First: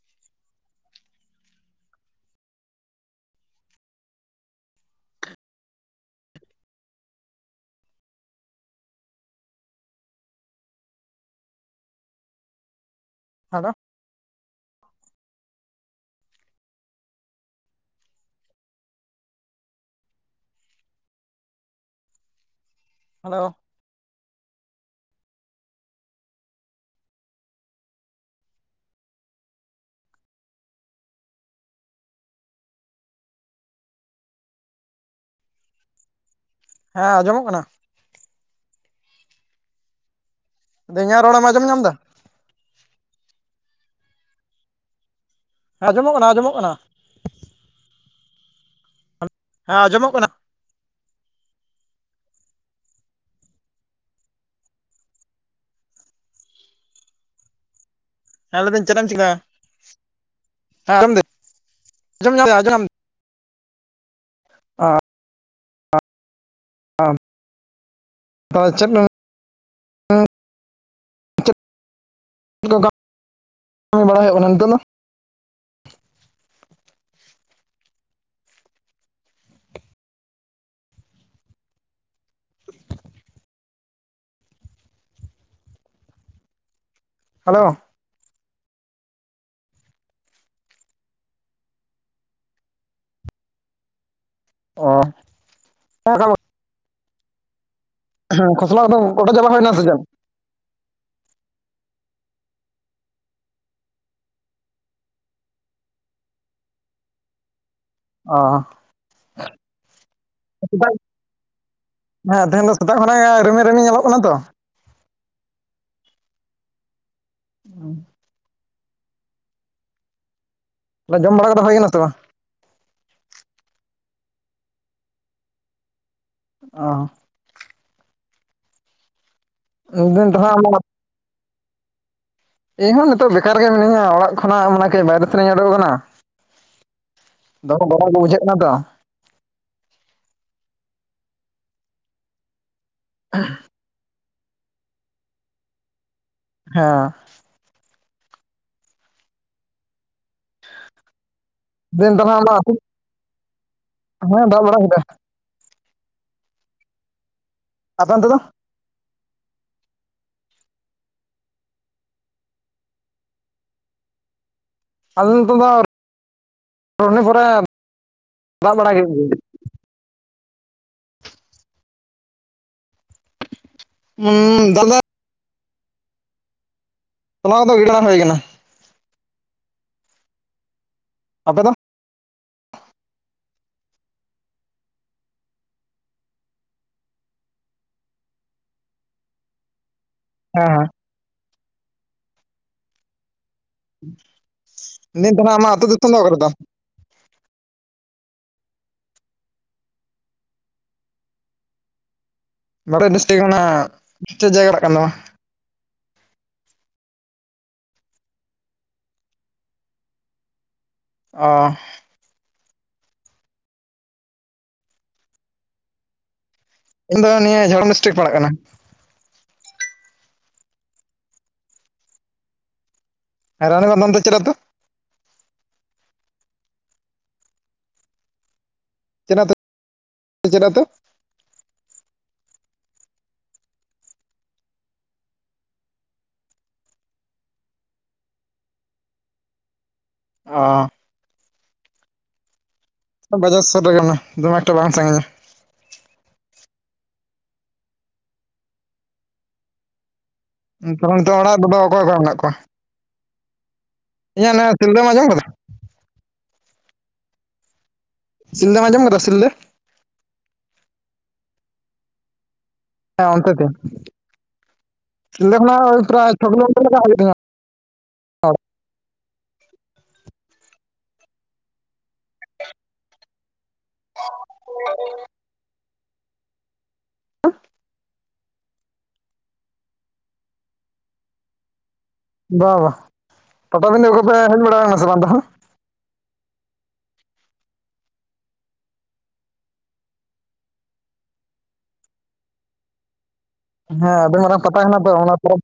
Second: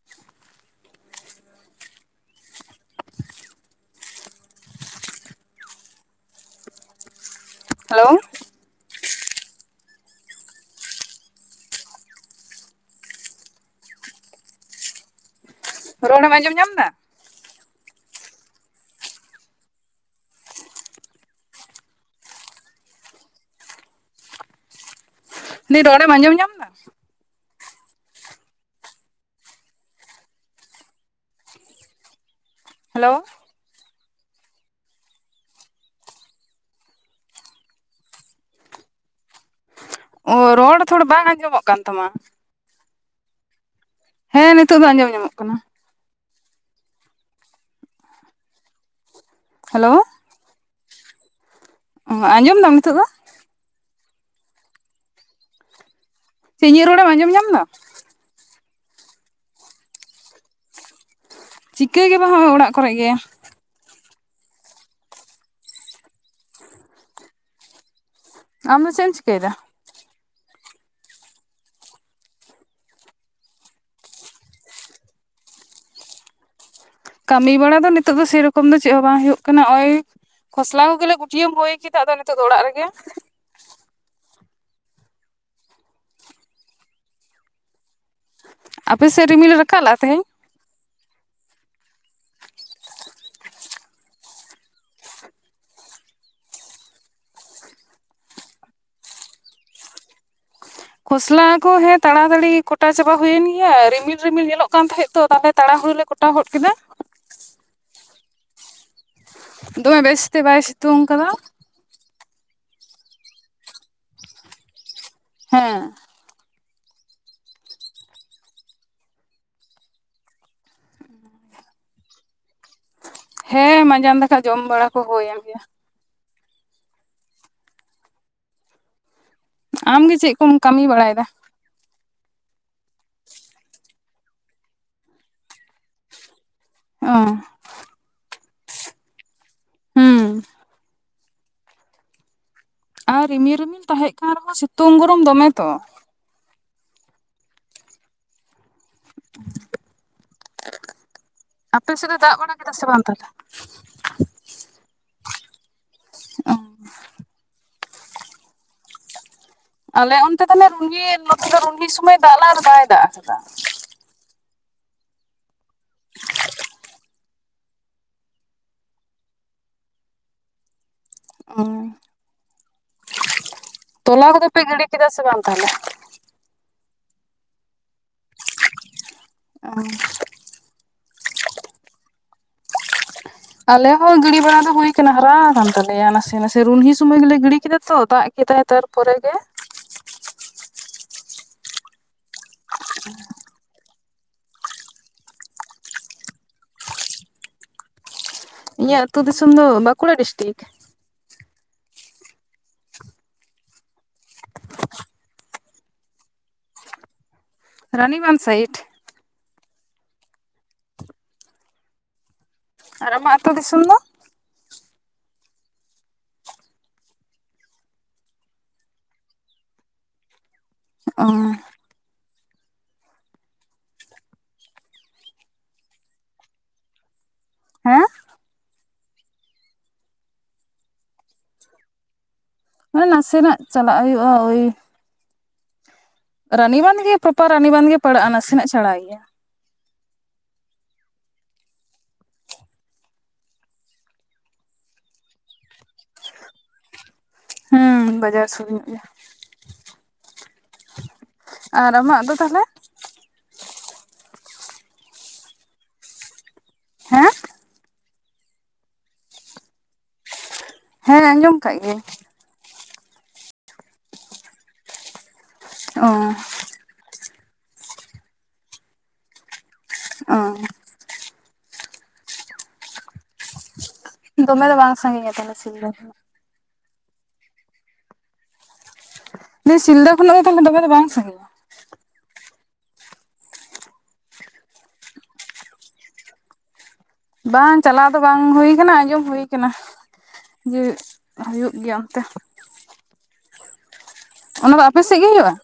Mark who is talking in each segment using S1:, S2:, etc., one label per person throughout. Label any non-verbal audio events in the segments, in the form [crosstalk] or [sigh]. S1: [inaudible] Hello.
S2: Hello.
S1: ᱨᱚᱲ ᱮᱢ ᱟᱸᱡᱚᱢ ᱧᱟᱢ ᱫᱟ?
S2: ᱦᱮᱞᱳ ᱾
S1: [unintelligible] ᱨᱚᱲᱮᱢ ᱟᱸᱡᱚᱢ ᱧᱟᱢ ᱫᱟ? ᱦᱮᱞᱳ ᱾
S2: ᱦᱮᱸ ᱟᱸᱡᱚᱢᱚᱜ ᱠᱟᱱᱟ ᱾
S1: ᱚ ᱨᱚᱲ
S2: ᱞᱟᱹᱭ
S1: ᱛᱷᱚᱲᱟ
S2: ᱤᱧᱟᱹᱜ
S1: ᱵᱟᱝ
S2: ᱨᱚᱲᱮᱢ
S1: ᱟᱸᱡᱚᱢᱚᱜ
S2: ᱟᱸᱡᱚᱢ
S1: ᱠᱟᱱ
S2: ᱧᱟᱢ ᱮᱫᱟ
S1: ᱛᱟᱢᱟ ᱾ ᱦᱮᱸ ᱱᱤᱛᱚᱜ ᱫᱚ ᱟᱸᱡᱚᱢ ᱧᱟᱢᱚᱜ ᱠᱟᱱᱟ ᱾
S2: ᱟᱸᱡᱚᱢᱚᱜ ᱠᱟᱱᱟ ᱟᱸᱡᱚᱢᱚᱜ ᱠᱟᱱᱟ ᱾ ᱦᱮᱸ
S1: ᱦᱮᱞᱳ
S2: ᱟᱸᱡᱚᱢᱚᱜ ᱠᱟᱱᱟ ᱾
S1: ᱚᱻ ᱟᱸᱡᱚᱢ ᱫᱟᱢ ᱱᱤᱛᱚᱜ ᱫᱚ? ᱪᱮ ᱤᱧᱟᱜ ᱨᱚᱲᱮᱢ ᱟᱸᱡᱚᱢ ᱧᱟᱢ ᱫᱟ?
S2: ᱦᱮᱸ ᱞᱟᱹᱭᱫᱟᱹᱧ ᱪᱮᱫ ᱮᱢ ᱪᱤᱠᱟ ᱫᱟ? ᱦᱮᱸ ᱟᱡᱚᱢ ᱫᱤᱧ ᱾
S1: ᱪᱤᱠᱟᱹ ᱜᱮ ᱵᱟᱝ ᱦᱚᱜᱼᱚᱭ ᱚᱲᱟᱜ ᱠᱚᱨᱮ ᱜᱮ ᱾
S2: ᱚ ᱾ ᱪᱮᱫ [inaudible] [inaudible]
S1: ᱟᱢ ᱫᱚ ᱪᱮᱫ ᱮᱢ ᱪᱤᱠᱟᱹᱭᱮᱫᱟ
S2: ᱠᱟᱹᱢᱤ ᱵᱟᱲᱟᱭ ᱦᱩᱭᱩᱜ ᱠᱟᱱᱟ ᱱᱤᱛᱳ ᱫᱚ?
S1: ᱠᱟᱹᱢᱤ ᱵᱟᱲᱟ ᱫᱚ ᱱᱤᱛᱚᱜ ᱫᱚ ᱥᱮᱨᱚᱠᱚᱢ ᱫᱚ ᱪᱮᱫ ᱦᱚᱸ ᱵᱟᱝ ᱦᱳᱭᱳᱜ ᱠᱟᱱᱟ ᱱᱚᱜ-ᱚᱭ ᱠᱷᱚᱥᱞᱟ ᱠᱚᱜᱮᱞᱮ ᱜᱩᱴᱤᱭᱟᱹᱢ ᱨᱦᱳᱭ ᱠᱮᱫᱟ ᱟᱫᱚ ᱱᱤᱛᱚᱜ ᱫᱚ ᱚᱲᱟᱜ ᱨᱮᱜᱮ ᱾
S2: ᱦᱮᱞᱳ ᱾
S1: ᱟᱯᱮ ᱥᱮᱫ ᱨᱤᱢᱤᱞ ᱮ ᱨᱟᱠᱟᱵ ᱞᱟᱜᱼᱟ ᱛᱮᱦᱤᱧ?
S2: ᱚ [inaudible] ᱦᱮᱸ ᱠᱷᱚᱥᱞᱟ ᱠᱚᱫᱚ ᱠᱚᱴᱟ ᱪᱟᱵᱟ ᱦᱩᱭᱱᱟ ᱥᱮ ᱪᱮᱫ?
S1: ᱠᱷᱚᱥᱞᱟ ᱠᱚ ᱦᱮᱸ ᱛᱟᱲᱟᱛᱟᱲᱤ ᱠᱚᱴᱟ ᱪᱟᱵᱟ ᱦᱩᱭᱮᱱ ᱜᱮᱭᱟ ᱨᱤᱢᱤᱞ ᱨᱤᱢᱤᱞ ᱧᱮᱞᱚᱜ ᱠᱟᱱ ᱛᱟᱦᱮᱸᱫ ᱛᱚ ᱛᱟᱦᱞᱮ ᱛᱟᱲᱟ ᱦᱩᱲᱩ ᱞᱮ ᱠᱚᱴᱟ ᱦᱚᱫ ᱠᱮᱫᱟ ᱾
S2: ᱚ ᱾
S1: ᱫᱚᱢᱮ ᱵᱮᱥ ᱛᱮ ᱵᱟᱭ ᱥᱤᱛᱩᱝ ᱟᱠᱟᱫᱟ ᱾
S2: ᱦᱮᱸ ᱛᱮᱦᱮᱧ ᱫᱚ ᱥᱮᱛᱟᱜ ᱠᱷᱚᱱᱟᱜ ᱜᱮ ᱨᱤᱢᱤᱞ ᱨᱤᱢᱤᱞ ᱧᱮᱞᱚᱜ ᱠᱟᱱᱟ ᱛᱚ ᱾
S1: ᱦᱮᱸ ᱾
S2: ᱚ ᱾ ᱛᱟᱦᱞᱮ ᱡᱚᱢ ᱵᱟᱲᱟ ᱠᱟᱫᱚ ᱦᱩᱭ ᱠᱟᱱᱟ ᱥᱮ ᱵᱟᱝ?
S1: ᱦᱮᱸ ᱢᱟᱸᱡᱟᱱ ᱫᱟᱠᱟ ᱡᱚᱢ ᱵᱟᱲᱟ ᱠᱚ ᱦᱩᱭᱮᱱ ᱜᱮᱭᱟ ᱾
S2: ᱚ ᱾
S1: ᱟᱢ ᱜᱮ
S2: ᱢᱮᱱᱫᱟᱹᱧ
S1: ᱪᱮᱫ ᱠᱚᱢ
S2: ᱛᱟᱦᱚᱞᱮ
S1: ᱠᱟᱹᱢᱤ ᱵᱟᱲᱟᱭ ᱮᱫᱟ?
S2: ᱤᱧ ᱦᱚᱸ ᱱᱤᱛᱚᱜ ᱵᱮᱠᱟᱨ ᱜᱮ ᱢᱤᱹᱧᱟ ᱚᱲᱟᱜ ᱠᱷᱚᱱᱟᱜ ᱢᱟᱱᱮ ᱠᱟᱹᱡ ᱵᱟᱭᱨᱮ ᱥᱮᱱᱤᱧ ᱩᱰᱳᱜ ᱟᱠᱟᱱᱟ ᱾
S1: ᱚ
S2: ᱫᱚᱢᱮ ᱜᱚᱨᱚᱢ ᱜᱮ ᱵᱩᱡᱷᱟᱹᱜ ᱠᱟᱱᱟ ᱛᱚ?
S1: ᱦᱩᱸ᱾ ᱟᱨ ᱨᱤᱢᱤᱞ ᱨᱤᱢᱤᱞ ᱛᱟᱦᱮᱸ ᱠᱟᱱ ᱨᱮᱦᱚᱸ ᱥᱤᱛᱩᱝ ᱜᱚᱨᱚᱢ ᱫᱚᱢᱮ ᱛᱚ᱾
S2: [unintelligible]
S1: ᱟᱯᱮ ᱥᱮᱫ
S2: ᱫᱤᱱ
S1: ᱮ
S2: ᱫᱚ ᱱᱟᱜ
S1: ᱫᱟᱜ
S2: ᱚᱱᱟ
S1: ᱵᱟᱲᱟ ᱠᱮᱫᱟ ᱥᱮ ᱵᱟᱝ ᱛᱟᱦᱚᱞᱮ
S2: ᱦᱮᱸ ᱫᱟᱜ ᱵᱟᱲᱟ ᱠᱮᱫᱟ ᱟᱯᱮ ᱚᱱᱛᱮ ᱫᱚ ᱾
S1: ᱟᱞᱮ ᱚᱱᱛᱮ ᱛᱟᱞᱮ ᱨᱩᱱᱦᱤ ᱱᱚᱛᱮ ᱫᱚ ᱨᱩᱱᱦᱤ ᱥᱚᱢᱚᱭ ᱫᱟᱜ ᱞᱮᱜᱟ ᱟᱫᱚ ᱵᱟᱭ ᱫᱟᱜ ᱟᱠᱟᱫᱟ᱾
S2: ᱟᱞᱮ ᱱᱚᱛᱮ ᱫᱚ [unintelligible] ᱯᱚᱨᱮ ᱫᱟᱜ ᱵᱟᱲᱟ ᱠᱮᱫ ᱜᱮᱭᱟᱭ
S1: ᱚ, ᱛᱚᱞᱟ ᱠᱚᱫᱚ ᱯᱮ
S2: ᱫᱟᱜ
S1: ᱜᱤᱰᱤ
S2: ᱫᱚ
S1: ᱠᱮᱫᱟ ᱥᱮ ᱵᱟᱝ ᱛᱟᱦᱚᱞᱮ?
S2: ᱛᱚᱞᱟ ᱠᱚᱫᱚ ᱜᱤᱰᱤ ᱵᱟᱝ ᱦᱩᱭ ᱠᱟᱱᱟ ᱾
S1: ᱟᱸ᱾
S2: ᱟᱯᱮ ᱫᱚ?
S1: ᱟᱞᱮ ᱦᱚᱸ ᱜᱤᱲᱤ ᱵᱟᱲᱟ ᱫᱚ ᱦᱩᱭ ᱠᱟᱱᱟ ᱦᱟᱨᱟ ᱟᱠᱟᱱ ᱛᱟᱞᱮᱭᱟ ᱱᱟᱥᱮ ᱱᱟᱥᱮ ᱨᱩᱱᱦᱤ ᱥᱚᱢᱚᱭ ᱜᱮᱞᱮ ᱜᱤᱰᱤ ᱠᱮᱫᱟ ᱛᱚ ᱫᱟᱜᱼᱼ ᱦᱮᱛᱟᱨ ᱦᱮᱛᱟᱨ ᱯᱚᱨᱮ ᱜᱮ ᱾
S2: ᱦᱮᱸ
S1: [inaudible]
S2: ᱱᱤᱛ ᱫᱚ ᱱᱟᱦᱟᱜ ᱟᱢᱟᱜ ᱟᱹᱛᱩ ᱫᱤᱥᱚᱢ ᱫᱚ ᱚᱠᱟ ᱨᱮ ᱛᱟᱢᱼᱼ
S1: ᱤᱧᱟᱹᱜ ᱟᱹᱛᱩ ᱫᱤᱥᱚᱢ ᱫᱚ ᱵᱟᱸᱠᱩᱲᱟ ᱰᱤᱥᱴᱤᱠᱼᱼ
S2: ᱵᱟᱸᱠᱩᱲᱟ ᱰᱤᱥᱴᱤᱠ ᱨᱮᱱᱟᱜ ᱪᱤᱫ ᱡᱟᱭᱜᱟ ᱯᱟᱲᱟᱜ‌ ᱠᱟᱱ ᱛᱟᱢᱟ?
S1: ᱨᱟᱱᱤᱵᱟᱸᱱ ᱥᱟᱭᱤᱴ ᱾
S2: ᱚ
S1: ᱟᱨ ᱟᱢᱟᱜ ᱟᱹᱛᱩ ᱫᱤᱥᱚᱢ ᱫᱚ?
S2: ᱤᱧ ᱫᱚ ᱱᱤᱭᱟᱹ ᱡᱷᱟᱲᱜᱮᱨᱟᱢ ᱰᱤᱥᱴᱤᱠ ᱯᱟᱲᱟᱜ ᱠᱟᱱᱟ᱾
S1: ᱚᱸᱻ
S2: ᱨᱟᱱᱤᱵᱟᱱ ᱚᱱᱛᱮ ᱪᱮᱫ ᱟᱹᱛᱩ?
S1: ᱦᱮᱸ
S2: ᱪᱮᱫ ᱟᱹᱛᱩ ᱪᱮᱫ ᱟᱹᱛᱩ?
S1: ᱢᱟᱱᱮ ᱱᱟᱥᱮᱱᱟᱜ ᱪᱟᱞᱟᱜ ᱦᱩᱭᱩᱜ-ᱟ ᱳᱭ ᱨᱟᱱᱤᱵᱟᱱ ᱜᱮ ᱯᱨᱚᱯᱟᱨ ᱨᱟᱱᱤᱵᱟᱱ ᱜᱮ ᱯᱟᱲᱟᱜ-ᱟ ᱱᱟᱥᱮᱱᱟᱜ ᱪᱷᱟᱲᱟ ᱜᱮᱭᱟ ᱾
S2: ᱦᱚᱸ ᱵᱟᱡᱟᱨ ᱥᱚᱴ ᱟᱠᱟᱱᱟ ᱫᱚᱢᱮ ᱮᱠᱴᱟ ᱵᱟᱝ ᱥᱟᱺᱜᱤᱧᱟ ᱾
S1: ᱦᱩᱸ ᱵᱟᱡᱟᱨ ᱥᱩᱨ ᱧᱚᱜ ᱜᱮᱭᱟ ᱾
S2: ᱛᱟᱦᱟᱞᱮ ᱱᱤᱛᱚᱜ ᱫᱚ ᱚᱲᱟᱜ ᱨᱮ ᱫᱚ ᱚᱠᱚᱭ ᱚᱠᱚᱭ ᱢᱮᱱᱟᱜ ᱠᱚᱣᱟ? ᱤᱭᱟᱹ ᱱᱚᱣᱟ ᱛᱩᱞᱜᱟᱹ ᱟᱸᱡᱚᱢ ᱠᱟᱫᱟ?
S1: ᱦᱮᱸ
S2: ᱥᱤᱞᱫᱟᱹᱢ ᱟᱸᱡᱚᱢ ᱟᱠᱟᱫᱟ ᱥᱤᱞᱫᱟᱹᱼᱼ
S1: ᱦᱮᱸ ᱟᱸᱡᱚᱢ ᱠᱟᱜ ᱜᱤᱭᱤᱧ
S2: ᱦᱮᱸ ᱚᱱᱛᱮ ᱛᱤᱧ ᱥᱤᱞᱫᱟᱹ ᱠᱷᱚᱱᱟᱜ
S1: ᱚ
S2: ᱯᱮᱨᱟᱭ ᱪᱷᱚ ᱠᱤᱞᱳ ᱢᱤᱴᱟᱨ ᱦᱳᱭᱳᱜ ᱛᱤᱧᱟ
S1: ᱚ ᱫᱚᱢᱮ ᱫᱚ ᱵᱟᱝ ᱥᱟᱺᱜᱤᱧᱟ ᱛᱟᱦᱚᱞᱮ ᱥᱤᱞᱫᱟᱹ ᱠᱷᱚᱱᱟᱜ ᱾ ᱞᱟᱹᱭ ᱫᱤᱧ ᱥᱤᱞᱫᱟᱹ ᱠᱷᱚᱱᱟᱜ ᱫᱚ ᱫᱚᱢᱮ ᱫᱚ ᱵᱟᱝ ᱥᱟᱹᱜᱤᱧᱟ ᱾
S2: ᱵᱟ ᱵᱟ ᱯᱟᱴᱟᱵᱤᱫᱟᱹ ᱠᱚ ᱯᱮ ᱦᱮᱡ ᱵᱟᱲᱟ ᱠᱟᱱᱟ ᱥᱮ ᱵᱟᱝ ᱛᱟᱦᱟᱞᱮᱼᱼ
S1: ᱵᱟᱝ ᱪᱟᱞᱟᱣ ᱫᱚ ᱵᱟᱝ ᱦᱩᱭ ᱠᱟᱱᱟ ᱟᱸᱡᱚᱢ ᱦᱩᱭ ᱠᱟᱱᱟ ᱾ ᱡᱮ ᱦᱩᱭᱩᱜ ᱜᱮᱭᱟ ᱚᱱᱛᱮᱼᱼ
S2: ᱦᱮᱸ ᱟᱰᱤ ᱢᱟᱨᱟᱝ
S1: ᱚᱱᱟ
S2: ᱯᱟᱛᱟ
S1: ᱟᱯᱮ
S2: ᱦᱮᱱᱟᱜ ᱫᱚ
S1: ᱥᱮᱫ ᱜᱮ
S2: ᱚᱱᱟ
S1: ᱦᱩᱭᱩᱜᱼᱟ
S2: ᱯᱚᱨᱮ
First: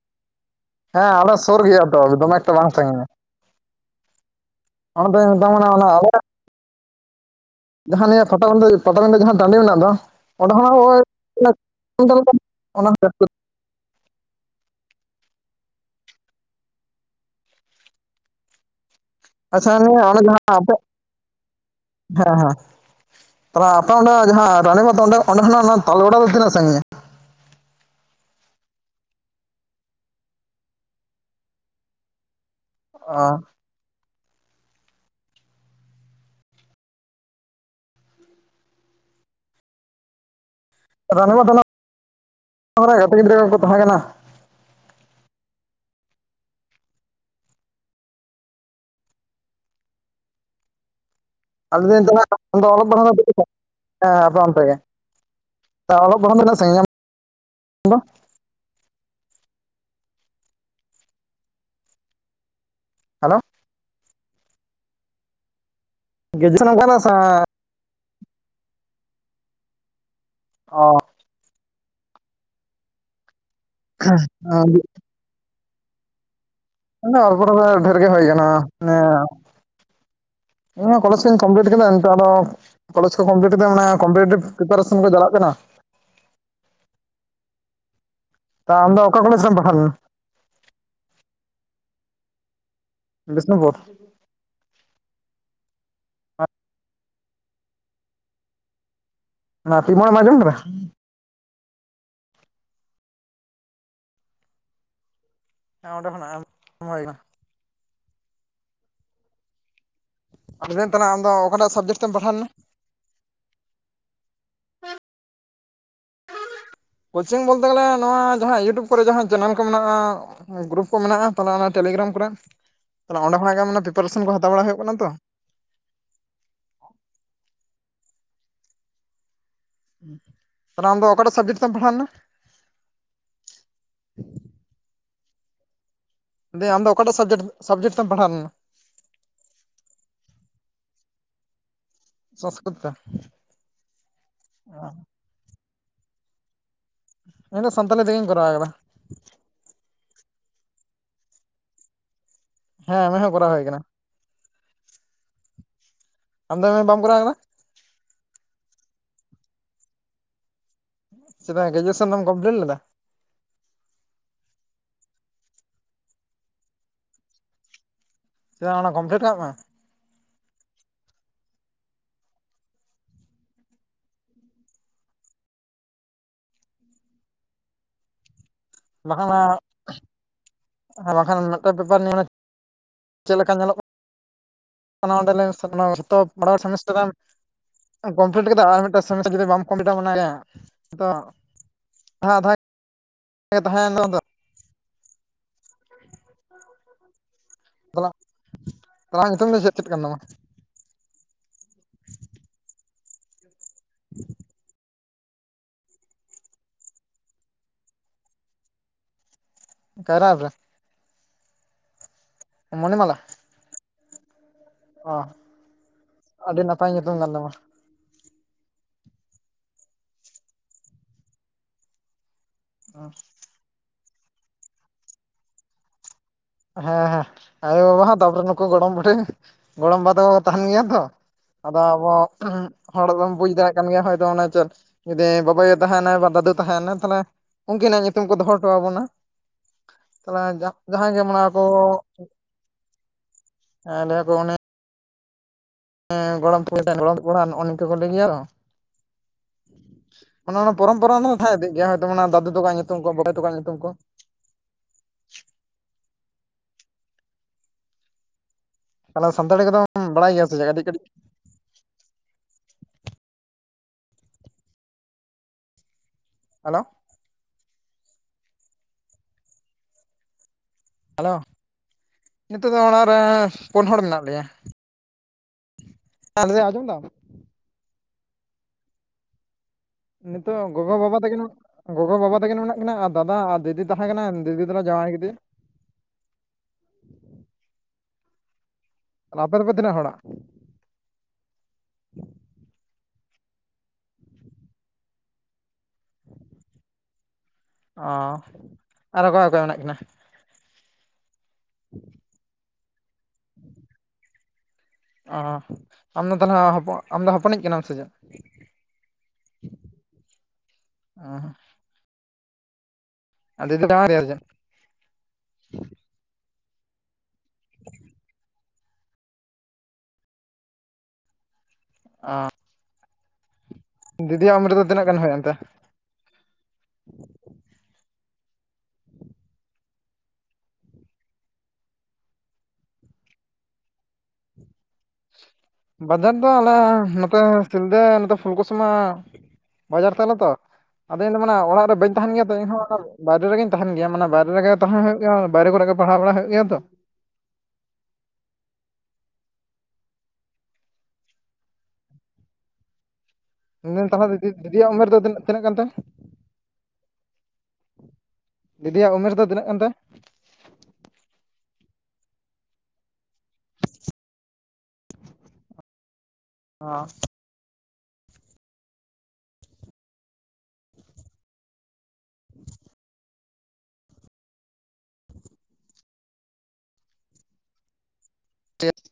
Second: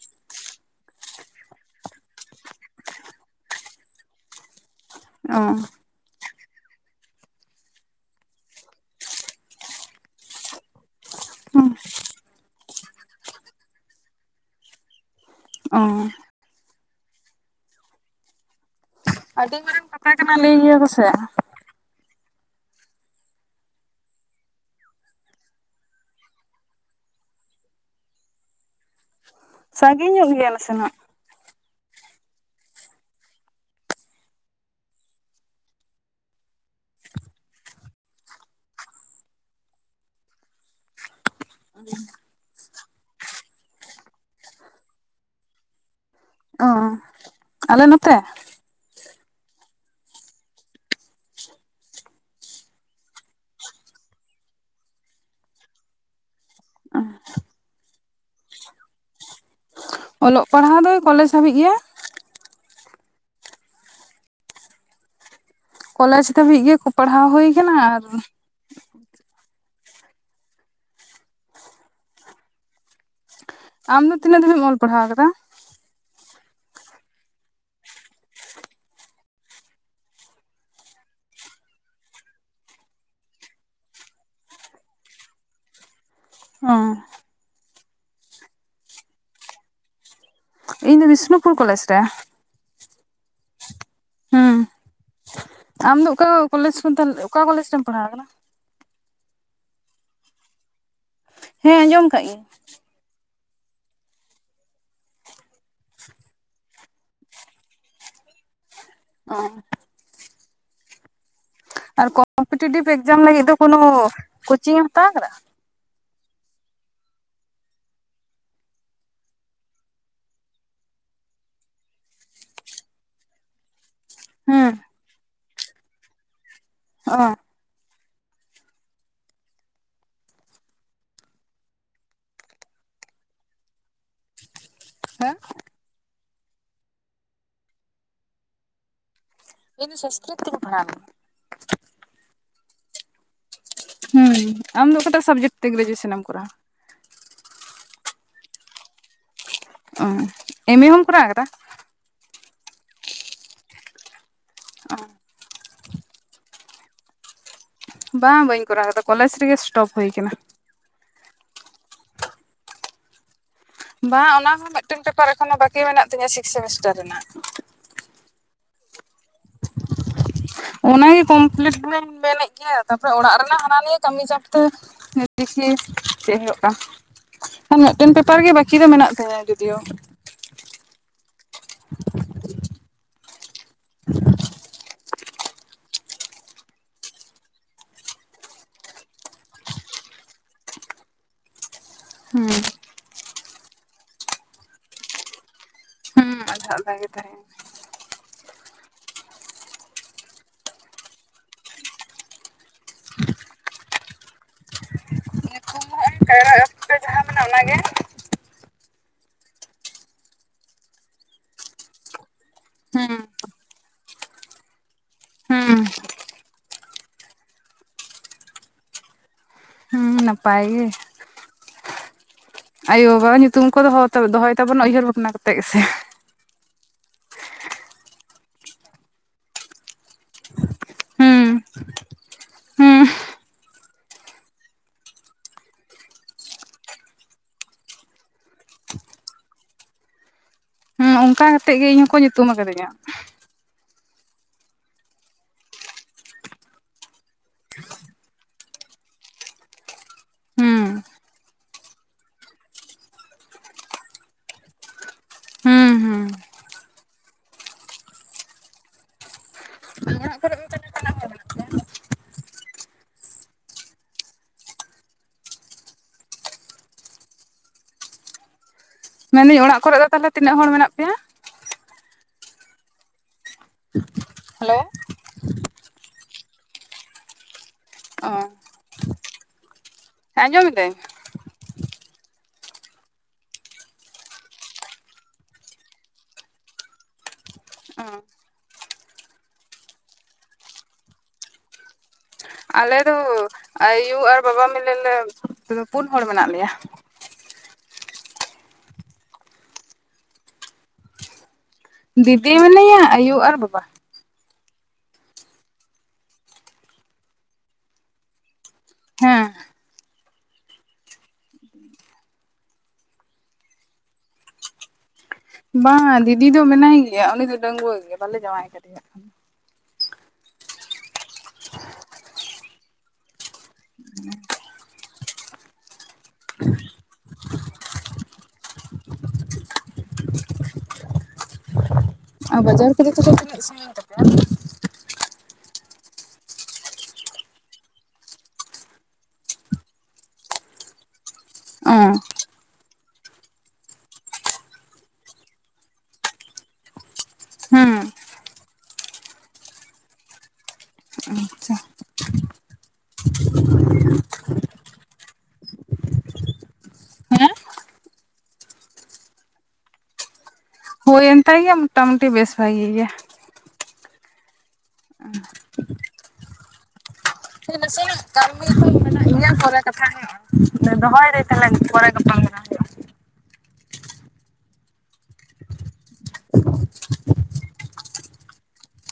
S2: ᱦᱮᱸ ᱟᱞᱮ ᱥᱩᱨ ᱜᱮᱭᱟ ᱛᱚ ᱫᱚᱢᱮ ᱮᱠᱴᱟ ᱵᱟᱝ ᱥᱟᱺᱜᱤᱧᱟ ᱚᱱᱮ ᱛᱮᱸᱧ
S1: ᱚ
S2: ᱢᱮᱛᱟᱢ ᱠᱟᱱᱟ ᱚᱱᱮ ᱟᱞᱮ ᱡᱟᱦᱟᱸ ᱱᱤᱭᱟᱹ ᱯᱟᱛᱟ ᱵᱤᱸᱫᱟᱹ ᱯᱟᱛᱟᱵᱤᱸᱫᱟᱹ ᱡᱟᱦᱟᱸ ᱴᱟᱺᱰᱤ ᱢᱮᱱᱟᱜ ᱫᱚ ᱚᱸᱰᱮ ᱠᱷᱚᱱᱟᱜ ᱳᱭ [unintelligible]
S1: ᱚᱸ ᱾ ᱟᱹᱰᱤ
S2: ᱟᱪᱪᱷᱟ
S1: ᱢᱟᱨᱟᱝ
S2: ᱚᱱᱮ,
S1: ᱯᱟᱛᱟ
S2: ᱚᱱᱮ
S1: ᱠᱟᱱᱟ
S2: ᱡᱟᱦᱟᱸ
S1: ᱞᱟᱹᱭ
S2: ᱟᱯᱮ,
S1: ᱜᱮᱭᱟ ᱠᱚ ᱥᱮ
S2: ᱦᱮᱸ ᱦᱮᱸ ᱾ ᱛᱟᱦᱚᱞᱮ ᱟᱯᱮ ᱚᱸᱰᱮ ᱡᱟᱦᱟᱸ ᱨᱟᱱᱤᱵᱟᱱᱫ ᱚᱸᱰᱮ ᱚᱸᱰᱮ ᱠᱷᱚᱱᱟᱜ ᱚᱱᱟ ᱛᱟᱞᱵᱮᱲᱟ ᱫᱚ ᱛᱤᱱᱟᱜ ᱥᱟᱺᱜᱤᱧᱟ?
S1: ᱥᱟᱺᱜᱤᱧ ᱧᱚᱜ ᱜᱮᱭᱟ ᱱᱟᱥᱮᱱᱟᱜ ᱾
S2: ᱚ ᱾ ᱨᱟᱱᱤᱵᱟᱱᱫ ᱚᱱᱟ ᱨᱮ ᱜᱟᱛᱮ ᱜᱤᱫᱽᱨᱟᱹ ᱠᱚᱠᱚ ᱛᱟᱦᱮᱸ ᱠᱟᱱᱟ ᱾
S1: ᱚ ᱾ ᱟᱞᱮ ᱱᱚᱛᱮ?
S2: ᱟᱨ ᱞᱟᱹᱭ ᱫᱟᱹᱧ ᱛᱟᱦᱞᱮ [unintelligible] ᱫᱚ ᱚᱞᱚᱜ ᱯᱟᱲᱷᱟᱣ ᱫᱚ, [unintelligible] ᱦᱮᱸ ᱟᱯᱮ ᱚᱱᱛᱮ ᱜᱮ ᱾ ᱚᱞᱚᱜ ᱯᱟᱲᱦᱟᱣ ᱫᱚ ᱛᱤᱱᱟᱹᱜ ᱥᱟᱺᱜᱤᱧ ᱟᱢ ᱫᱚ?
S1: ᱚᱞᱚᱜ ᱯᱟᱲᱦᱟᱣ ᱫᱚ ᱠᱚᱞᱮᱡᱽ ᱦᱟᱹᱵᱤᱡ ᱜᱮ ᱾
S2: ᱦᱮᱞᱳ ᱾
S1: ᱠᱚᱞᱮᱡᱽ ᱫᱷᱟᱹᱵᱤᱡ
S2: ᱜᱨᱮᱡᱩᱭᱮᱥᱚᱱ ᱮᱢ
S1: ᱜᱮᱠᱚ
S2: ᱠᱟᱫᱟ ᱥᱮ
S1: ᱯᱟᱲᱦᱟᱣ ᱦᱩᱭ ᱟᱠᱟᱱᱟ ᱟᱨ
S2: ᱚ ᱾
S1: ᱟᱢ ᱫᱚ ᱛᱤᱱᱟᱹᱜ ᱫᱷᱟᱵᱤᱢ ᱚᱞ ᱯᱟᱲᱦᱟᱣ ᱟᱠᱟᱫᱟ?
S2: ᱢᱟᱱᱮ ᱚᱞ ᱯᱟᱲᱦᱟᱣ ᱫᱚ ᱰᱷᱮᱨ ᱜᱮ ᱦᱩᱭ ᱠᱟᱱᱟ ᱢᱟᱱᱮ ᱤᱧ ᱦᱚᱸ ᱠᱚᱞᱮᱡᱽ ᱠᱚᱧ ᱠᱚᱢᱯᱞᱤᱴ ᱠᱮᱫᱟ ᱱᱤᱛᱚᱜ ᱟᱫᱚ ᱠᱚᱞᱮᱡᱽ ᱠᱚ ᱠᱚᱢᱯᱞᱤᱴ ᱠᱟᱛᱮ ᱢᱟᱱᱮ ᱠᱚᱢᱯᱤᱴᱮᱴᱤᱵᱷ ᱯᱨᱤᱯᱟᱨᱮᱥᱚᱱ ᱠᱚ ᱪᱟᱞᱟᱜ ᱠᱟᱱᱟ ᱾
S1: ᱚᱸ ᱾
S2: ᱛᱟ ᱟᱢᱫᱚ ᱚᱠᱟ ᱠᱚᱞᱮᱡᱽ ᱨᱮᱢ ᱯᱟᱲᱦᱟᱣ ᱞᱮᱱᱟ?
S1: ᱤᱧ ᱫᱚ ᱵᱤᱥᱱᱩᱯᱩᱨ ᱠᱚᱞᱮᱡᱽ ᱨᱮ ᱾
S2: ᱵᱤᱥᱱᱩᱯᱩᱨ?
S1: ᱦᱮᱸ, ᱟᱢ ᱫᱚ ᱚᱠᱟ ᱠᱚᱞᱮᱡᱽ ᱠᱷᱚᱱ ᱛᱟᱦᱞᱮ ᱚᱠᱟ ᱠᱚᱞᱮᱡᱽ ᱨᱮᱢ ᱯᱟᱲᱦᱟᱣ ᱟᱠᱟᱱᱟ?
S2: ᱚᱱᱟ ᱯᱤ ᱢᱳᱲ ᱮᱢ ᱟᱸᱡᱚᱢ ᱠᱟᱫᱟ?
S1: ᱦᱮᱸ ᱟᱸᱡᱚᱢ ᱠᱟᱜ ᱜᱤᱭᱟᱹᱧ ᱾
S2: ᱦᱮᱸ ᱚᱸᱰᱮ ᱠᱷᱚᱱᱟᱜ ᱮᱢ ᱦᱩᱭ ᱠᱟᱱᱟ ᱾
S1: ᱚ ᱾
S2: ᱞᱟᱹᱭ ᱫᱟᱹᱧ ᱛᱟᱦᱞᱮ ᱟᱢ ᱫᱚ ᱚᱠᱟᱴᱟᱜ ᱥᱟᱵᱡᱮᱠᱴ ᱛᱮᱢ ᱯᱟᱲᱦᱟᱣ ᱞᱮᱱᱟ?
S1: ᱴᱤᱴᱤᱵᱷ ᱮᱠᱡᱟᱢ ᱞᱟᱹᱜᱤᱫ ᱫᱚ ᱠᱳᱱᱳ ᱠᱳᱪᱤᱝ ᱮᱢ ᱦᱟᱛᱟᱣ ᱠᱟᱫᱟ?
S2: ᱠᱳᱪᱤᱝ ᱵᱚᱞᱛᱮ ᱜᱮᱞᱮ ᱱᱚᱣᱟ ᱡᱟᱦᱟᱸ ᱤᱭᱩᱴᱩᱵᱽ ᱠᱚᱨᱮ ᱡᱟᱦᱟᱸ ᱪᱮᱱᱮᱞ ᱠᱚ ᱢᱮᱱᱟᱜᱼᱟ ᱜᱨᱩᱯ ᱠᱚ ᱢᱮᱱᱟᱜᱼᱟ, ᱛᱟᱦᱚᱞᱮ ᱚᱱᱟ ᱴᱮᱞᱤᱜᱨᱟᱢ ᱠᱚᱨᱮ ᱛᱟᱦᱚᱞᱮ ᱚᱸᱰᱮ ᱠᱷᱚᱱᱟᱜ ᱜᱮ ᱢᱟᱱᱮ ᱯᱨᱤᱯᱟᱨᱮᱥᱚᱱ ᱠᱚ ᱦᱟᱛᱟᱣ ᱵᱟᱲᱟ
S1: ᱦᱮᱸ
S2: ᱦᱩᱭᱩᱜ ᱠᱟᱱᱟ ᱛᱚ ᱾
S1: ᱚᱸᱣᱟ [unintelligible]
S2: ᱛᱟᱦᱞᱮ ᱟᱢ ᱫᱚ ᱚᱠᱟᱴᱟᱜ ᱥᱟᱵᱡᱮᱠᱴ ᱛᱮᱢ ᱯᱟᱲᱦᱟᱣ ᱞᱮᱱᱟ?
S1: ᱦᱮᱸ
S2: ᱞᱟᱹᱭ ᱫᱟᱹᱧ ᱟᱢ ᱫᱚ ᱚᱠᱟᱴᱟᱜ ᱥᱟᱵᱡᱮᱠᱴ ᱥᱟᱵᱡᱮᱠᱴ ᱛᱮ ᱯᱟᱲᱦᱟᱣ ᱞᱮᱱᱟ?
S1: ᱤᱧ ᱫᱚ ᱥᱚᱥᱠᱨᱤᱛ ᱛᱤᱧ ᱯᱟᱲᱦᱟᱣ ᱞᱮᱱᱟ ᱾
S2: ᱥᱚᱸᱥᱠᱨᱤᱛ [unintelligible]
S1: ᱦᱩᱸ ᱟᱢᱫᱚ ᱚᱠᱟᱴᱟᱜ ᱥᱟᱵᱡᱮᱠᱴ ᱛᱮ ᱜᱨᱮᱡᱩᱣᱮᱥᱚᱱ ᱮᱢ ᱠᱚᱨᱟᱣᱟ?
S2: ᱤᱧᱫᱚ ᱥᱟᱱᱛᱟᱞᱤ ᱛᱮᱜᱮᱧ ᱠᱚᱨᱟᱣ ᱠᱟᱫᱟ᱾
S1: ᱚ ᱮᱢ ᱮ ᱦᱚᱢ ᱠᱚᱨᱟᱣ ᱠᱟᱫᱟ?
S2: ᱦᱮᱸ ᱮᱢ ᱮ ᱦᱚᱸ ᱠᱚᱨᱟᱣ ᱦᱩᱭ ᱠᱟᱱᱟ᱾
S1: ᱟᱸ
S2: ᱟᱢ ᱫᱚ ᱮᱢ ᱮ ᱵᱟᱢ ᱠᱚᱨᱟᱣ ᱠᱟᱫᱟ?
S1: ᱵᱟᱝ ᱵᱟᱹᱧ ᱠᱚᱨᱟᱣ ᱠᱟᱫᱟ ᱠᱚᱞᱮᱡᱽ ᱨᱮᱜᱮ ᱥᱴᱚᱯ ᱦᱩᱭ ᱠᱟᱱᱟ᱾
S2: ᱪᱮᱫᱟᱜ ᱜᱨᱮᱡᱩᱣᱮᱥᱚᱱ ᱵᱟᱢ ᱠᱚᱢᱯᱞᱤᱴ ᱞᱮᱫᱟ?
S1: ᱵᱟᱝ ᱚᱱᱟ ᱦᱚᱸ ᱢᱤᱫᱴᱮᱱ ᱯᱮᱯᱟᱨ ᱮᱠᱷᱚᱱᱳ ᱵᱟᱠᱤ ᱢᱮᱱᱟᱜ ᱛᱤᱧᱟ ᱥᱤᱠᱥ ᱥᱮᱢᱤᱥᱴᱟᱨ ᱨᱮᱱᱟᱜ
S2: ᱪᱮᱫᱟᱜ ᱚᱱᱟ ᱠᱚᱢᱯᱞᱤᱴ ᱟᱢ ᱦᱟᱜ?
S1: ᱚᱱᱟᱜᱮ ᱠᱚᱢᱯᱞᱤᱴ ᱫᱚᱧ ᱢᱮᱱᱮᱫ ᱜᱮᱭᱟ ᱛᱟᱯᱚᱨᱮ ᱚᱲᱟᱜ ᱨᱮᱱᱟᱜ ᱦᱟᱱᱟ ᱱᱤᱭᱟᱹ ᱠᱟᱹᱢᱤ ᱪᱟᱯᱛᱮ ᱫᱤᱠᱷᱤ ᱪᱮᱫ ᱦᱩᱭᱩᱜ ᱠᱟᱱ?
S2: [inaudible]
S1: ᱟᱨ ᱢᱤᱫᱴᱮᱱ ᱯᱮᱯᱟᱨ ᱜᱮ ᱠ
S2: ᱵᱟᱝᱠᱷᱟᱱ, ᱵᱟᱝᱠᱷᱟᱱ ᱢᱤᱫᱴᱮᱱ ᱯᱮᱯᱟᱨ ᱱᱮ ᱪᱮᱫ ᱞᱮᱠᱟ ᱧᱮᱞᱚᱜ
S1: [unintelligible]
S2: ᱚᱱᱟ [unintelligible] ᱥᱤᱢᱮᱥᱴᱟᱨ ᱮᱢ ᱠᱚᱢᱯᱞᱤᱴ ᱠᱮᱫᱟᱢ ᱟᱨ ᱢᱤᱫᱴᱟᱝ ᱥᱮᱢᱤᱥᱴᱟᱨ ᱡᱩᱫᱤ ᱵᱟᱢ ᱠᱚᱢᱯᱞᱤᱴᱟ ᱢᱮᱱᱟᱭᱟ ᱛᱚ ᱦ ᱛᱟᱦᱮᱸ [unintelligible]
S1: ᱦᱩᱸ ᱟᱫᱷᱟ ᱜᱮ ᱛᱟᱦᱮᱸ [unintelligible]
S2: [unintelligible] ᱧᱩᱛᱩᱢ ᱫᱚ ᱪᱮᱫ ᱪᱮᱫ ᱠᱟᱱ ᱛᱟᱢᱟ? [unintelligible]
S1: ᱧᱩᱛᱩᱢ [inaudible] ᱡᱟᱦᱟᱸ ᱢᱮᱱᱟᱜᱼᱟ ᱚᱱᱟᱜᱮ᱾
S2: ᱠᱟᱭᱨᱟ ᱮᱵ ᱨᱮ ᱾ ᱢᱚᱱᱤ
S1: ᱦᱩᱸ
S2: ᱢᱟᱞᱟ᱾ ᱚ,
S1: ᱦᱩᱸ
S2: ᱟᱹᱰᱤ ᱱᱟᱯᱟᱭ ᱧᱩᱛᱩᱢ ᱠᱟᱱ ᱛᱟᱢᱟ᱾
S1: ᱦᱩᱸ ᱱᱟᱯᱟᱭ ᱜᱮ ᱾ ᱟᱭᱳᱼᱵᱟᱵᱟ ᱧᱩᱛᱩᱢ ᱠᱚ ᱫᱚ ᱫᱚᱦᱚᱭ ᱛᱟᱵᱚᱱᱟ ᱩᱭᱦᱟᱹᱨ ᱵᱷᱟᱵᱽᱱᱟ ᱠᱟᱛᱮᱫ ᱜᱮᱥᱮ᱾
S2: ᱦᱮᱸ ᱦᱮᱸ ᱟᱭᱳ ᱵᱟᱵᱟ ᱦᱚᱸ ᱛᱟᱯᱚᱨᱮ ᱱᱩᱠᱩ ᱜᱚᱲᱚᱢ ᱯᱩᱴᱷᱤ ᱜᱚᱲᱚᱢ ᱵᱟ ᱛᱟᱠᱚ ᱠᱚ ᱛᱟᱦᱮᱱ ᱜᱮᱭᱟ ᱛᱚ᱾
S1: ᱦᱩᱸ
S2: ᱟᱫᱚ ᱟᱵᱚ
S1: ᱦᱩᱸ
S2: ᱦᱚᱲ ᱫᱚᱢ ᱵᱩᱡ ᱫᱟᱲᱮᱭᱟᱜ ᱠᱟᱱ ᱜᱮᱭᱟ ᱦᱚᱭᱛᱚ ᱚᱱᱮ ᱪᱮᱫ ᱡᱩᱫᱤ ᱵᱟᱵᱟᱭᱳ ᱛᱟᱦᱮᱱᱟᱭ ᱵᱟ ᱫᱟᱫᱩ ᱛᱟᱦᱮᱱᱟᱭ ᱛᱟᱦᱚᱞᱮ ᱩᱱᱠᱤᱱᱟᱜ ᱧᱩᱛᱩᱢ ᱠᱚ ᱫᱚᱦᱚ ᱦᱚᱴᱚ ᱟᱵᱚᱱᱟ᱾ [unintelligible] ᱡᱟᱦᱟᱸᱭ
S1: ᱦᱩᱸ
S2: ᱜᱮ
S1: ᱚᱱᱠᱟ
S2: ᱢᱟᱱᱮ ᱠᱚ
S1: ᱠᱟᱛᱮᱜ ᱜᱮ ᱤᱧ ᱦᱚᱸᱠᱚ ᱧᱩᱛᱩᱢ ᱟᱠᱟᱫᱤᱧᱟ᱾
S2: ᱮᱸ ᱞᱟᱹᱭ ᱟᱠᱚ ᱚᱱᱮ ᱦᱮᱸ ᱜᱚᱲᱚᱢ ᱯᱲᱦᱤ ᱜᱚᱲᱚᱢ ᱠᱚᱲᱟ ᱱᱚᱜᱼᱚ ᱱᱤᱝᱠᱟ ᱠᱚ ᱞᱟᱹᱭ ᱜᱮᱭᱟ ᱛᱚ ᱚᱱᱟ ᱚᱱᱟ ᱯᱚᱨᱚᱢ
S1: ᱦᱩᱸ
S2: ᱯᱚᱨᱟ ᱫᱚ ᱛᱟᱦᱮᱸ ᱤᱫᱤᱜ ᱜᱮᱭᱟ ᱫᱟᱫᱩ ᱛᱟᱠᱣᱟᱜ ᱧᱩᱛᱩᱢ ᱠᱚ ᱵᱟᱹᱭᱳ ᱛᱟᱠᱚᱣᱟᱜ ᱧᱩᱛᱩᱢ ᱠᱚ᱾
S1: ᱦᱩᱸ ᱦᱩᱸ
S2: ᱛᱟᱦᱚᱞᱮ ᱥᱟᱱᱛᱟᱲᱤ ᱠᱚᱫᱚᱢ
S1: ᱚᱲᱟᱜ ᱠᱚᱨᱮ ᱫᱚ ᱛᱟᱦᱚᱞᱮ ᱛᱤᱱᱟᱹᱜ ᱦᱚᱲ ᱢᱮᱱᱟᱜ
S2: ᱵᱟᱲᱟᱭ ᱜᱮᱭᱟ ᱥᱮ ᱪᱮᱫ ᱠᱟᱹᱴᱤᱡ ᱠᱟᱹᱴᱤᱡ?
S1: ᱯᱮᱭᱟ?
S2: ᱦᱮᱞᱳ
S1: ᱢᱮᱱᱫᱤᱧ ᱚᱲᱟᱜ ᱠᱚᱨᱮ ᱫᱚ ᱛᱟᱦᱚᱞᱮ ᱛᱤᱱᱟᱹᱜ ᱦᱚᱲ ᱢᱮᱱᱟᱜ ᱯᱮᱭᱟ?
S2: ᱦᱮᱞᱳ, ᱱᱤᱛᱚᱜ ᱫᱚ ᱚᱲᱟᱜ ᱨᱮ ᱯᱩᱱ ᱦᱚᱲ ᱢᱮᱱᱟᱜ ᱞᱮᱭᱟ᱾
S1: ᱦᱮᱞᱳ
S2: ᱟᱡᱚᱢᱫᱟᱢ?
S1: ᱚ ᱦᱮᱸ
S2: ᱱᱤᱛᱚᱜ
S1: ᱟᱸᱡᱚᱢᱤᱫᱟᱹᱧ
S2: ᱜᱚᱜᱚ-ᱵᱟᱵᱟ ᱛᱟᱹᱠᱤᱱ ᱜᱚᱜᱚ ᱵᱟᱵᱟ ᱛᱟᱹᱠᱤᱱ ᱢᱮᱱᱟᱜ ᱠᱤᱱᱟ ᱟᱨ ᱫᱟᱫᱟ ᱟᱨ ᱫᱤᱫᱤ ᱛᱟᱦᱮᱸ ᱠᱟᱱᱟᱭ ᱫᱤᱫᱤ ᱫᱚᱞᱮ ᱡᱟᱶᱟᱭ ᱠᱮᱫᱮᱭᱟ᱾
S1: ᱚ
S2: ᱟᱯᱮ ᱫᱚᱯᱮ ᱛᱤᱱᱟᱹᱜ ᱦᱳᱱᱟ?
S1: ᱟᱞᱮ ᱫᱚ ᱟᱭᱩ ᱟᱨ ᱵᱟᱵᱟ ᱢᱤᱞᱮ ᱞᱮ ᱯᱩᱱ ᱦᱚᱲ ᱢᱮᱱᱟᱜ ᱞᱮᱭᱟ᱾
S2: ᱚ ᱟᱨᱚ ᱚᱠᱚᱭ ᱚᱠᱚᱭ ᱢᱮᱱᱟᱜ ᱠᱤᱱᱟ?
S1: ᱫᱤᱫᱤ ᱢᱮᱱᱟᱭᱟ ᱟᱭᱩ ᱟᱨ ᱵᱟᱵᱟ᱾
S2: ᱚ ᱟᱢᱫᱚ ᱛᱟᱦᱚᱞᱮ ᱦᱚᱯᱚ ᱟᱢ ᱫᱚ ᱦᱚᱯᱚᱱᱤᱡ ᱠᱟᱱᱟᱢ ᱥᱮ ᱪᱮᱫ?
S1: ᱦᱮᱸ
S2: ᱚ ᱦ [unintelligible]
S1: ᱵᱟᱝᱼᱟ ᱫᱤᱫᱤ ᱫᱚ ᱢᱮᱱᱟᱭ ᱜᱮᱭᱟ ᱩᱱᱤ ᱫᱚ ᱰᱟᱺᱩᱣᱟᱹ ᱜᱮᱭᱟ ᱵᱟᱞᱮ ᱡᱟᱶᱟᱭ ᱠᱟᱫᱮᱭᱟ ᱾
S2: ᱫᱤᱫᱤᱭᱟᱜ ᱩᱢᱟᱹᱨ ᱫᱚ ᱛᱤᱱᱟᱹᱜ ᱜᱟᱱ ᱦᱩᱭᱮᱱ ᱛᱮ?
S1: ᱟᱨ ᱵᱟᱡᱟᱨ ᱠᱚ ᱛᱚᱵᱮ ᱛᱤᱱᱟᱹᱜ ᱥᱺᱜᱤᱧ ᱛᱟᱯᱮᱭᱟ?
S2: ᱵᱟᱡᱟᱨ ᱫᱚ ᱟᱞᱮ ᱱᱚᱛᱮ ᱥᱤᱞᱫᱟᱹ ᱱᱚᱛᱮ ᱯᱷᱩᱞᱠᱩᱥᱢᱟ ᱵᱟᱡᱟᱨ ᱛᱞᱮ ᱛᱚ ᱾ ᱟᱫᱚ ᱤᱧ ᱫᱚ ᱢᱟᱱᱮ ᱚᱲᱟᱜ ᱨᱮ
S1: ᱚᱸ
S2: ᱵᱟᱹᱧ ᱛᱟᱦᱮᱱ ᱜᱮᱭᱟ ᱛ ᱤᱧᱦᱚᱸ ᱚᱱᱟ ᱵᱟᱭᱨᱮ ᱨᱮᱜᱮᱧ ᱛᱟᱦᱮᱱ ᱜᱮᱭᱟ ᱢᱟᱱᱮ ᱵᱟᱭᱨᱮ ᱨᱮᱜᱮ ᱛᱟᱦᱮ ᱦᱩᱭᱩᱜ ᱜᱮᱭᱟ ᱵᱟᱭᱨᱮ ᱠᱚᱨᱮᱜᱮ ᱯᱟᱲᱦᱟᱣ ᱵᱟᱲᱟᱜ ᱦᱩᱭᱩᱜ ᱜᱮᱭᱟ ᱛᱚ ᱾
S1: ᱦᱮᱸ
S2: ᱢᱮᱱ ᱛᱟᱦᱚᱞᱮ ᱫᱤᱫᱤ ᱫᱤᱫᱤᱭ ᱩᱢᱮᱨ ᱫᱚ ᱛᱤᱱᱟᱹᱜ ᱜᱟᱱ ᱛᱟᱭ? ᱫᱤᱫᱤᱭᱟᱜ ᱩᱢᱮᱨ ᱫᱚ ᱛᱤᱱᱟᱹᱜ ᱠᱟᱱ ᱛᱟᱭ?
S1: ᱦᱩᱭᱮᱱ ᱛᱟᱭ ᱜᱮᱭᱟ ᱢᱚᱴᱟ ᱢᱩᱴᱤ ᱵᱮᱥ ᱵᱷᱟᱜᱮ ᱜᱮ ᱾
S2: [unintelligible] ᱦᱸ
S1: ᱤᱧᱟᱹᱜ ᱠᱟᱹᱢᱤ ᱠᱚ ᱢᱮᱱᱟᱜ ᱜᱮᱭᱟ ᱯᱚᱨᱮ ᱠᱟᱛᱷᱟ ᱠᱟᱛᱷᱟᱧ ᱦᱩᱭᱩᱜᱼᱟ, ᱫᱚᱦᱚᱭ ᱫᱟᱹᱧ ᱛᱟᱦᱞᱮ ᱯᱚᱨᱮ ᱜᱟᱯᱟᱞᱢᱼᱼ
S2: ᱪᱮᱫ?